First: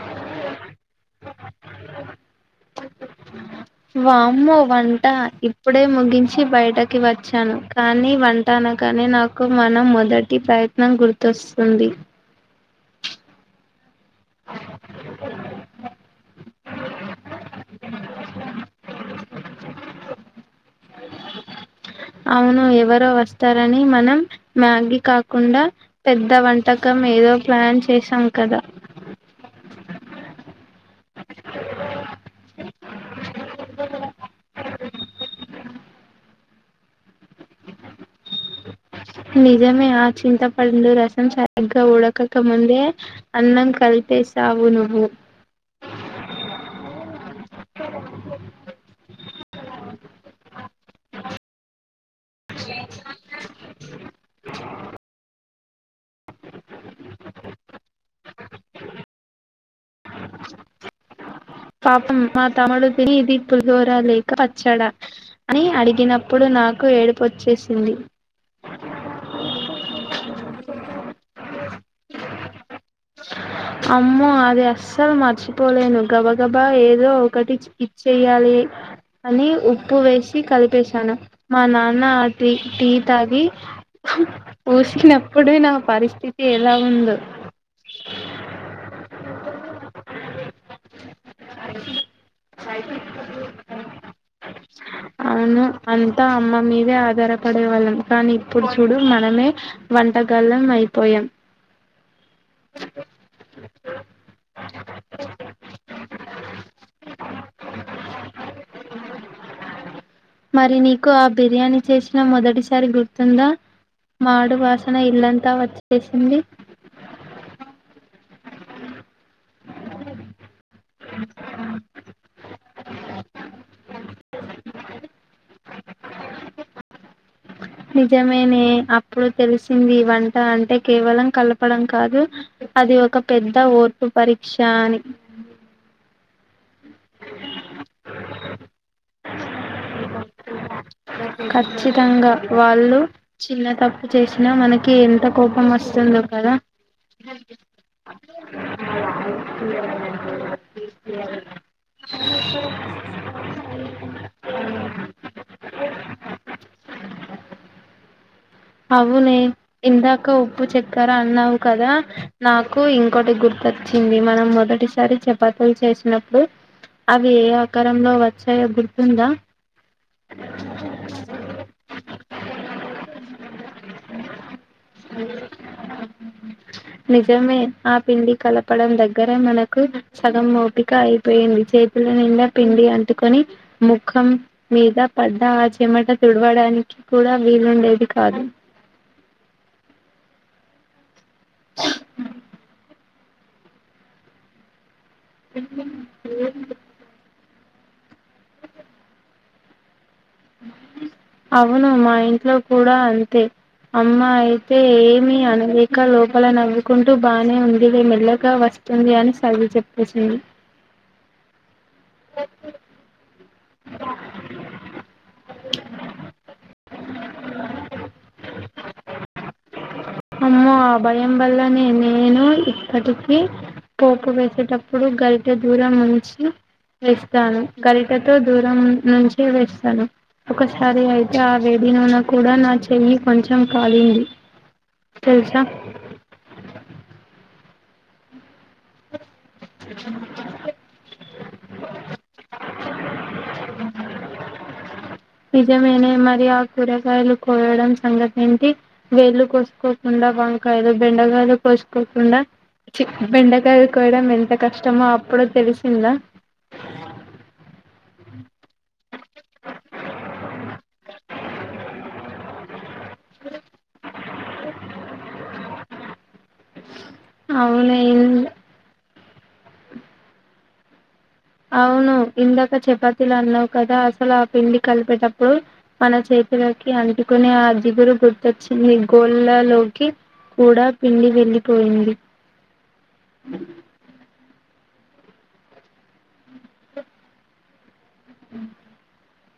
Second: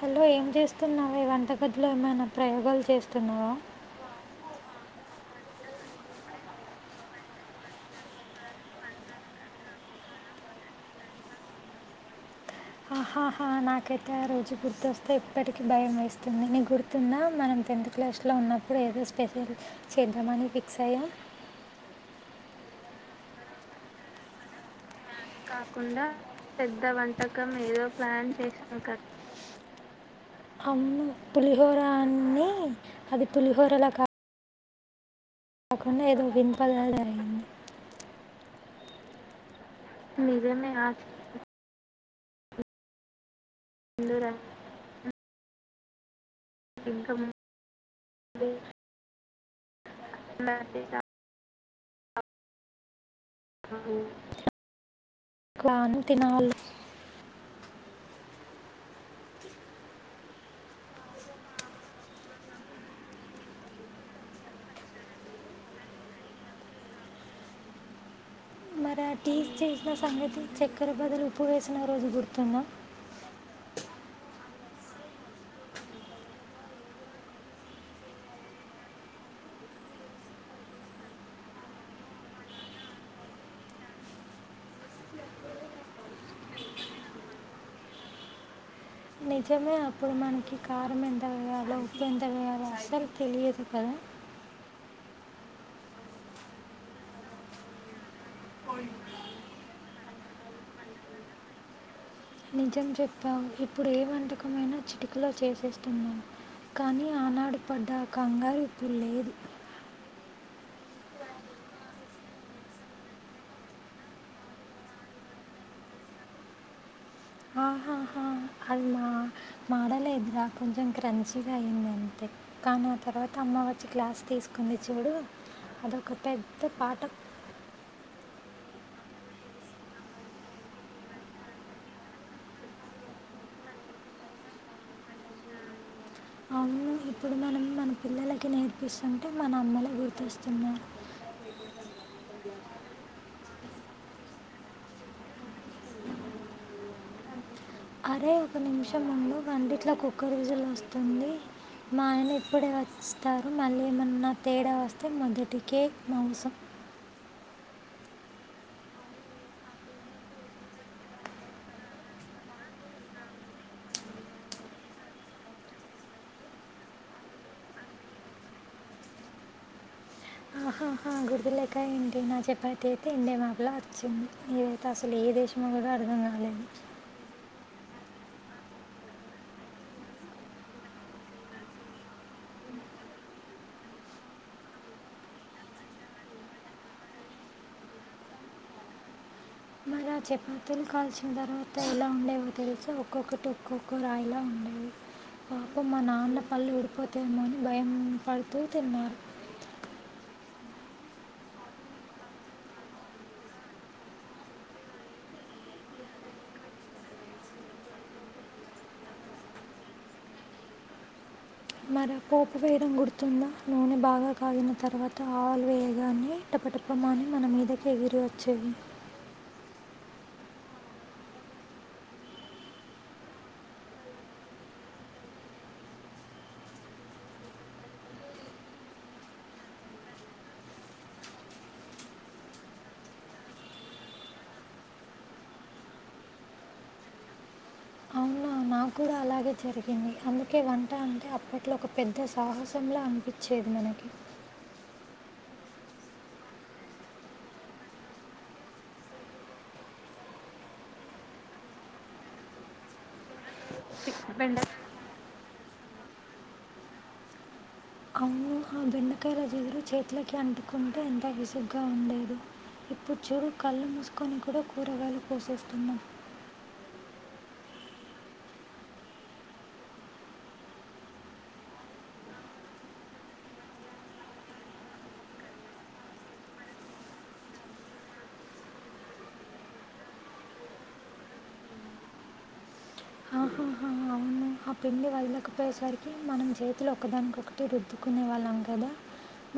Hello ఏం చేస్తున్నావే వంటగదిలో ఏమైన ప్రయోగాలు చేస్తున్నావా వామ్మో వంట ఇప్పుడే ముగించి బయటకి వచ్చాను కానీ వంట కానీ నాకు మన మొదటి ప్రయత్నం గుర్తొస్తుంది హాహా నాకైతే ఆ రోజు గుర్తొస్తే ఎప్పటికీ భయం వేస్తుంది నీకు గుర్తుంద మనం తెన్త్ క్లాస్లో ఉన్నప్పుడు ఏదో స్పెషల్ చేద్దామని ఫిక్స్ అయ్యాం అవును ఎవరో వస్తారని మనం మ్యాగి క కుండ కాకుండా పెద్ద పెద్ద వంటకం ఏదో వంటకం ప్లాన్ ఏదో చేశాం ప్లాన్ కద చేసాం కదా అవును పులిహోర అన్ని అది పులిహోరల కాకుండా ఏదో వింత లాగ అయ్యింది నిజమే ఆ చింత పండు రసం సరిగ్గ ఉడకక ముందే అన్నం ఆశ్చర్యం కలిపేసావు నువ్వు ఇంకా ముంద్... వే [inaudible] [unintelligible] క్లాను తినాలి పాపం మా తముడు తిని ఇది పులుహోర లేక పచ్చడ అని అడిగినప్పుడు నాకు ఏడుపొచ్చేసింది మరి ఆ టీ చేసిన సంగతి చెక్కెర బదులు ఉప్పు వేసిన రోజు గుర్తుంద [unintelligible] అమ్మో అది అస్సలు మర్చిపోలేను గబగబా ఏదో ఒకటి ఇచ్ ఇచ్చేయాలి అని ఉప్పు వేసి కలిపేశాను మా నాన్న ఆ టీ టీ తాగి వూసినప్పుడు నా పరిస్థితి ఎలా ఉందో [inaudible] నిజమే అప్పుడు మనకి కారం ఎంత వేయలో ఉప్పు ఎంత వేయలో అసలు తెలియదు కద [unintelligible] అవును అంత అమ్మ మీదే ఆధారపడే వాళ్ళం కానీ ఇప్పుడు చూడు మనమే వన్ గలం అయిపోయాం నిజం చెప్పావు ఇప్పుడు ఏ వంటకమైనా చిటికలో చేసేస్తున్నాం కానీ ఆనాడు పడ్డ కంగారు ఇప్పుడు లేదు మరి నీకు ఆ బిర్యానీ చేసిన మొదటిసారి గుర్తుంద మాడు వాసన ఇల్లంతా వచ్చేసింది ఆ ఆ మా మాడలేదురా కొంచెం క్రంచిగా అయింది అంతే కానీ ఆ తర్వాత అమ్మ వచ్చి క్లాస్ తీసుకుంది చూడు అదొక పెద్ద పాటం నిజ [unintelligible] నేనే అప్పుడు తెలిసింది వంట అంటే కేవలం కలపడం కాదు ఒక పెద్ద ఓర్పు పరీక్ష అని అవును ఇప్పుడు మనం మన పిల్లలకి నేర్పిస్తుంటే మన అమ్మలే గుర్తొస్తున్నారు ఖచ్చితంగా వాళ్ళు చిన్న తప్పు చేసినా మనకి ఎంత కోపం వస్తుందో కద అరే ఒక నిమిషం ఉండు వంటిట్లో కుక్కర్ విజులు వస్తుంది మా ఆయన ఇప్పుడే వస్తారు మళ్ళీ ఏమన్న తేడా వస్తే మొదటికే మోసం అవునే ఇందాక ఉప్పు చెక్కర అన్నావు కదా నాకు ఇంకోటి గుర్ వచ్చింది మనం మొదటిసారి చపాతీల్ చేసినప్పుడు అవి ఏ ఆకారంలో వచ్చాయో గుర్తుందా ఆహా హ గుర్తులేక ఏంటి నా చెపాతి ఐతే ఇండియా మ్యాప్ ల వచ్చింది ఇవైతే అసలు ఏ దేశంమో కూడా అర్థం కాలేదు [unintelligible] ఆ పిండి కలపడం దగ్గర మనకు సగం ఒపిక అయిపోయింది చేతుల పిండి అంటుకొని ముఖం మీద పడ్డ ఆ చమట తుడవడానికి కూడా వీలుండేది కాదు అలా చపాతీలు కాల్చిన తర్వాత ఎలా ఉండేవో తెలిసా ఓక్ ఒక్కొక్కటి ఒక్కొక్క రాయిలా ఉండేవి పాపం మా నాన్న పళ్లు ఉడిపోతే ఏమోనని భయం పడుతూ తిన్నారు అవును మా ఇంట్లో కూడా అంతే అమ్మా అయితే ఏమి అనలేక లోపల నవ్వుకుంటూ బానే ఉంది నేన్ మెల్లగా వస్ వస్తుంది అని చదివి చెప్పేసింది. మర పోప్ వేడంగుర్ తుందా నూనె బాగా కాగిన తర్వాత ఆల్ వేయగానే టపటప మని మన మీదకి ఎగిరి వచ్చేది అమ్మో ఆ భయం వల్లనే నేను ఇప్పటికి పోపు వేసేటప్పుడు గరిట దూరం ఉంచి వేస్తాను గరిటతో దూరం నుంచే వేస్తాను ఒకసారి అయితే ఆ వేడి నూనె కూడా నా చెయ్యి కొంచెం కాలింది తెలుసా నా కూడా అలాగే జరిగింది అందుకే వంట అంటే అప్పటి ట్లా ఒక పెద్ద సాహసంలా అనిపించేది మనకి నిజమేనే మరి ఆ కూరగాయలు కోయడం సంగతి ఏంటి వేళ్లు కోసుకోకుండా వంకాయలు బెండకాయలు కొసుకోకుండా చి బెండకాయలు కోయడం ఎంత బెండ కష్టమో అప్పుడు తెలిసిందా అవును ఆ బెండకాయలా జిగురు చేతులకి అంటుకుంటే ఎంత విసుగ్గా ఉండేదో ఇప్పుడు చూడు కళ్ళు మూసుకొని కూడా కూరగాయలు కొసేస్తున్నాం అవును ఇల్ అవును ఇందాక చపాతీలు అన్నావు కదా అసలు ఆ పిండి కలిపేటప్పుడు మన చేత్ ఒకరోకి అంటుకుని అ జిగురు గుర్తొచ్చి గోల్లా లోకి కూడా పిండి వెళ్ళిపోయింది అహాహా అవును ఆ పిండి వదలకపోయేసరికి మనం చేతులో ఒకదానికి ఒకటి రుద్దుకునే వాళ్ళం కదా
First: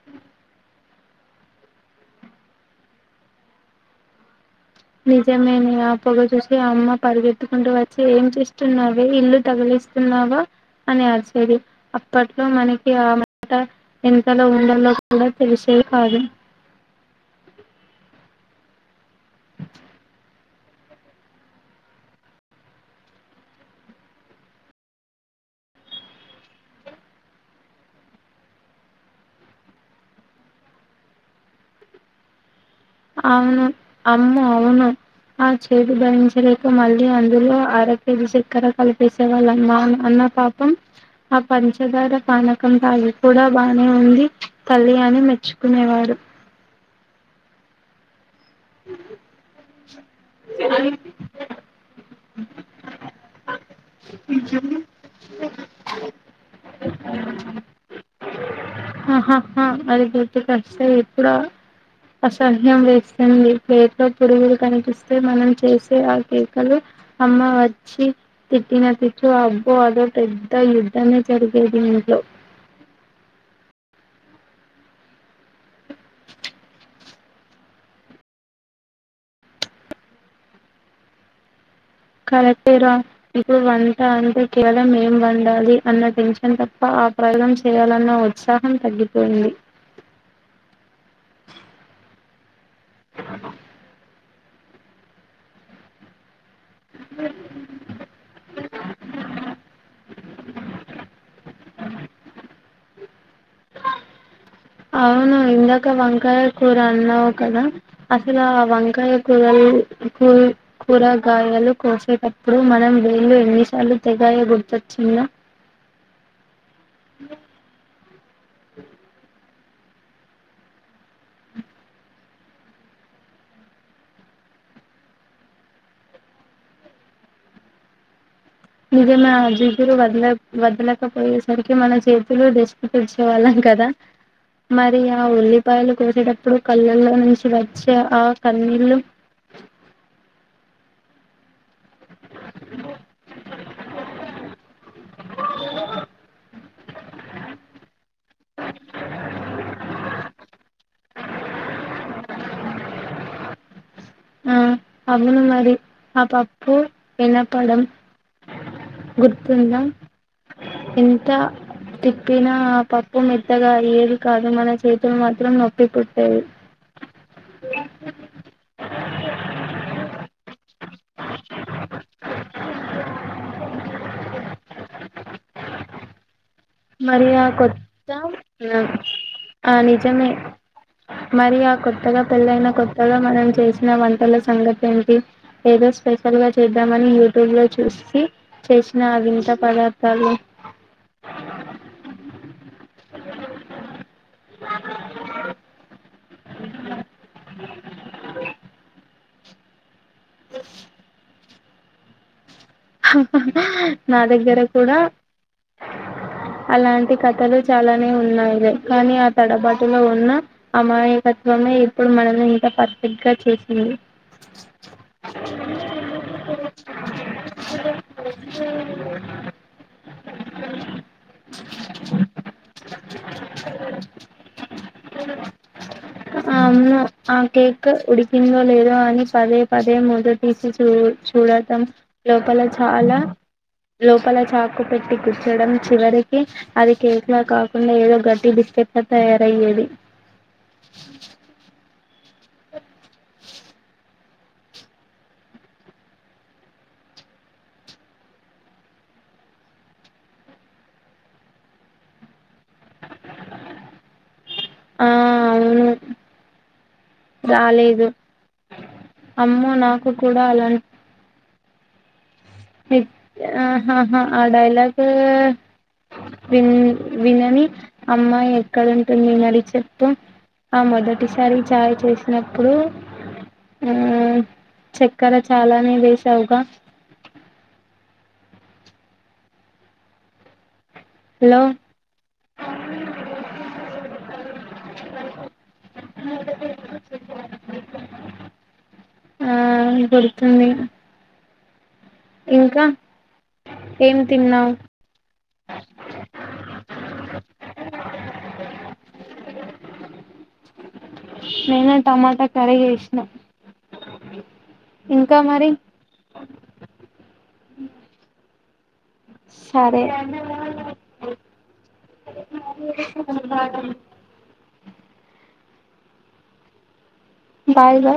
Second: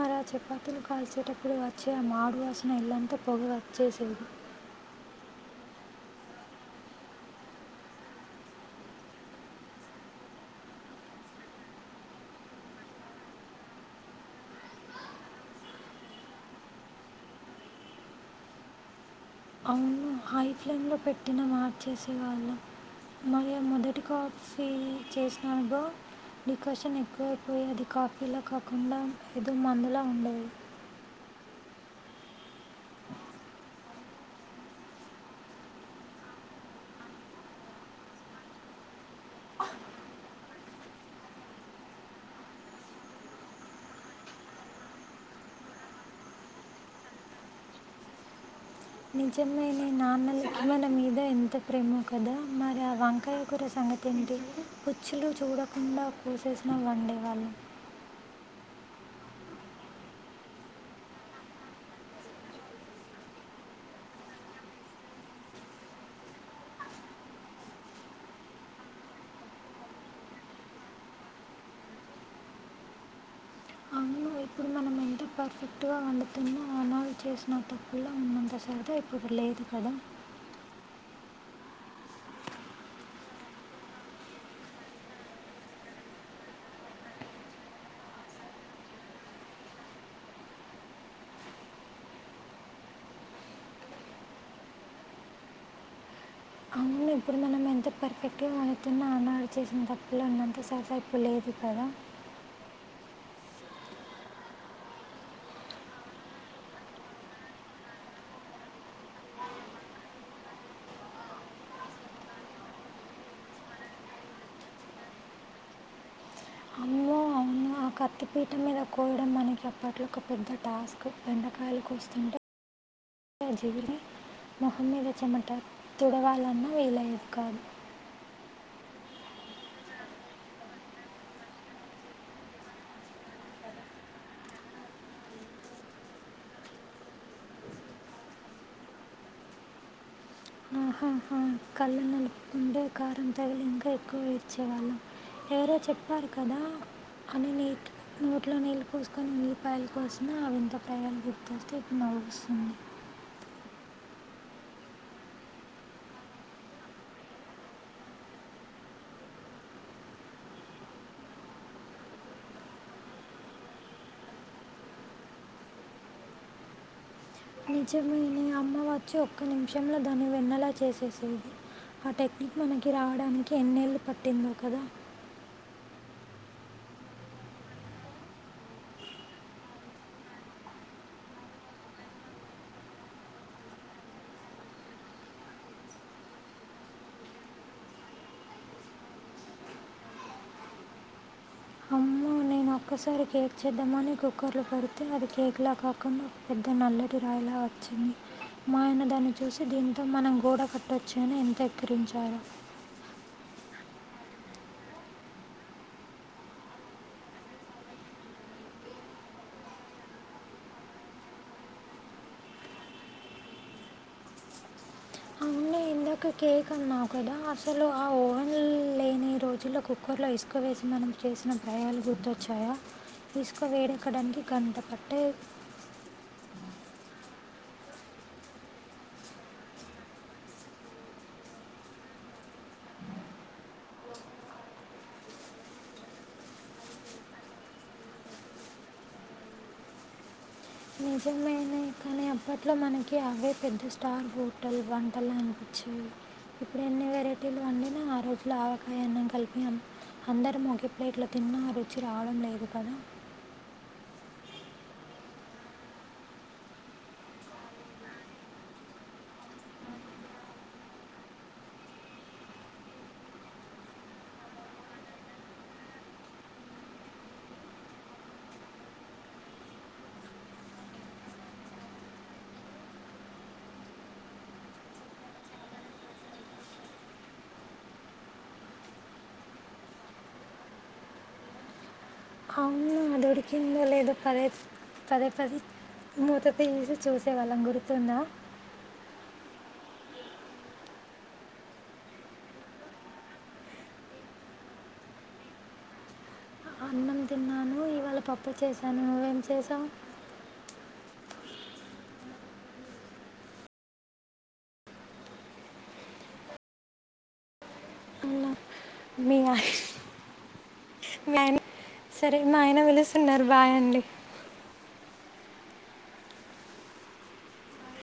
మరి ఆ చపాతీలు కాల్చేటప్పుడు వచ్చే ఆ మాడువాసన ఇల్లంతా పొగ వచ్చేసేది నిజమేనే ఆ పొగ చూసి అమ్మ పరిగెత్తుకుంటూ వచ్చి ఏం చేస్తున్నావే, ఇల్లు తగిలేస్తున్నావ్ అగొ అని అరిచేది అప్పట్లో మనకి ఆ మాట ఎంతలో ఉండల్లో వల్ తెలిసేది కాదు [inaudible] అవును హై ఫ్లేమ్ లో పెట్టిన మార్చేసే వాళ్ళు మరియు మొదటి కాఫీ చేసినడో డికర్షన్ ఎక్కువైపోయి అది కాఫీ లా కాకుండా ఏదో మందులా ఉండేది. అవును అమ్మో అవును ఆ చేదు భరించలేక మళ్ళీ అందులో అర కేజీ చక్కెర కలిపేసే వాళ్ళు అన్ మన్ పాపం ఆ పంచదార పానకం తాగేకి కూడా బానే ఉంది తల్లి అని మెచ్చుకునేవాడు నిజమేనే నాన్నలకి మన మీద ఎంత ప్రేమో క కదా మరి ఆ వంకాయ కూర సంగతి ఏంటి పుచ్చులు చూడకుండా కోసేసిన వండే వాళ్లం ఆహాహా అది గుర్తుకు వస్తే ఇప్పుడు అసహ్యం వేస్తుంది ప్లేట్ లో పురుగులు కనిపిస్తే మనం చేసే ఆ కేకలు అమ్మ వచ్చి తిట్టిన తిట్లు అబ్బో అది ఒక పెద్ద యుద్ధమే జరిగేది. ఇంట్లో [inaudible] పెర్ఫెక్ట్ గా వండుతున్నా అమ్మ ఆళ్ళు చేసిన అంత అప్పుల్ల ఉన్నంత సరదా ఇప్పుడు లేదు కదా [inaudible] [unintelligible] కరెక్టేరా ఇప్పుడు వంట అంత చెయ్యడం ఏం వండాలి అన్న టెన్షన్ తప్ప ఆ ప్రయోగం చేయాలన్న ఉత్సాహం తగ్గిపోయింది [inaudible] అ అవును ఇప్పుడు మనం ఎంత పెర్ఫెక్ట్ గా చిన్న న్నాన చేసిన అప్పుల్లో ఉన్నంత సరద ఇప్పుడు లేదు కదా అవును ఇందాక వంకాయ కూర అన్నావు కదా అసలు ఆ వంకాయ కూరల్లో కూ కూరగాయలు కోసేటప్పుడు మనం వేలు ఎన్ని సార్లు తెగాయె గుర్తు వచ్చింద అమ్మో అవునా కత్తిపీట మీద కోయడం మనకి అప్పట్లో ఒక పెద్ద టాస్క్ బెండకాయలు కోస్తుంటే ఆ జిగురు మొహం మీద చెమట తుడవాలన్నా వీలు అయ్యెది కాదు నిజమే ఆ జీగురు వదల వదలకపోయేసరికి మన చేతులు దష్టి తెచ్చే వాళ్ళం కదా మరి ఆ ఉల్లిపాయలు కోసేటప్పుడు కళ్ళల్లో నుంచి వచ్చే ఆ కన్నీళ్లు ఆహాహా కళ్ళు నలుపుకుంటే కారం తగిలి ఇంకా ఎక్కువ ఎడ్చేవాళ్ళం ఎవరో చెప్పారు కదా అని నీట్ నోట్లో నీళ్ళు పోసుకొని ఉల్లిపాయలు కోసిన అవింత ప్రయాలు గుర్తస్తే నవ్వు వస్తుంది. ఆ అవును మరి ఆ పప్పు వినపడం గుర్తుంద ఎంత తిప్పినా పప్పు మెత్తగా అయ్యేది కాదు మన చేతులు మాత్రం నొప్పి పుట్టేవి [inaudible] నిజమేనే అమ్మ వచ్చి ఒక్క నిమిషంలో దాన్ని వెన్నలా చేసేసేది ఆ టెక్నిక్ మనకి రావడానికి ఎన్నేళ్ళు పట్టిందో కదా మరి ఆ కొత్త ఆ ఆ నిజమే మరి ఆ కొత్తగా పెళ్ళైన కొత్తగా మనం చేసిన వంటల సంగతి ఏంటి ఏది స్పెషల్ గా చేద్దామని యూట్యూబ్ లో చూసి చేసిన ఆ వింత పదార్థాలు [inaudible] ఒకసారి కేక్ చేద్దామని కుక్కర్ లో పెడితే అది కేక్ లా కాకుండా ఒక పెద్ద నల్లటి రాయిలా వచ్చింది మా ఆయన దాన్ని చూసి దీంతో మనం గోడ కట్టొచ్చు అని ఎంత తిరించాలు నా దగ్గర కూడా అలాంటి కథలు చాలానే ఉన్నాయిలే కానీ ఆ తడబాటులో ఉన్న అమాయ రమ్య ఎప్పుడు మనం ఇంత పర్ఫెక్ట్ గా చేసింది అ అలగ నన ఎ తననన ని ఈ రోజుల్లో కుక్కర్లో ఇసుకవేసి మనం చేసిన ప్రయాలు గుర్తొచ్చాయా ఇసుక వేడెక్కడానికి గంట పట్టే అవును ఆ కేక్ ఉడికిందో లేదో అని పదే పదే మూత తీసి చూ చూడటం లోకంలో చాలా లోపల చాకు పెట్టి గుచ్చడం చివరికి అది కేకులా కాకుండా ఏదో గట్టి బి తిప్ప తయారయ్యేది నిజమేనే కానీ అప్పట్లో మనకి అవే పెద్ద స్టార్ హోటల్ వంటలే నచ్చేవి ఇప్పుడు ఎన్ని వెరైటీలు అండి న ఆ రోజులు ఆవకాయ అన్నం కలిపయాము అందరం ఒక ప్లేట్లో తిన్న రుచి రావడం లేదు కదా ఆ అవును రాలేదు అమ్మ నాకు కూడా అలాని ఆహాహా ఆ డైలాగ విన్ వినని అమ్మాయి ఎక్కడుంటుంది అరి చెప్తూ ఆ మొదటిసారి చాయ్ చేసినప్పుడు ఆ చక్కెర చాలానే వేశావుగా హలో దొడికిందో లేదో పదే పదే పద మూత తీసి చూసేవాళ్ళం గుర్తుందా ఆ గుర్తుంది ఇంకా ఏం తిన్నావు దని మవ్వేం చేసాం నేను టమాటా కరీగేసినా ఇంకా మరి అ సరే ఆయ సరే మా ఆయన పిలుస్తున్నారు బాయ్ అండి బయ్ బయ్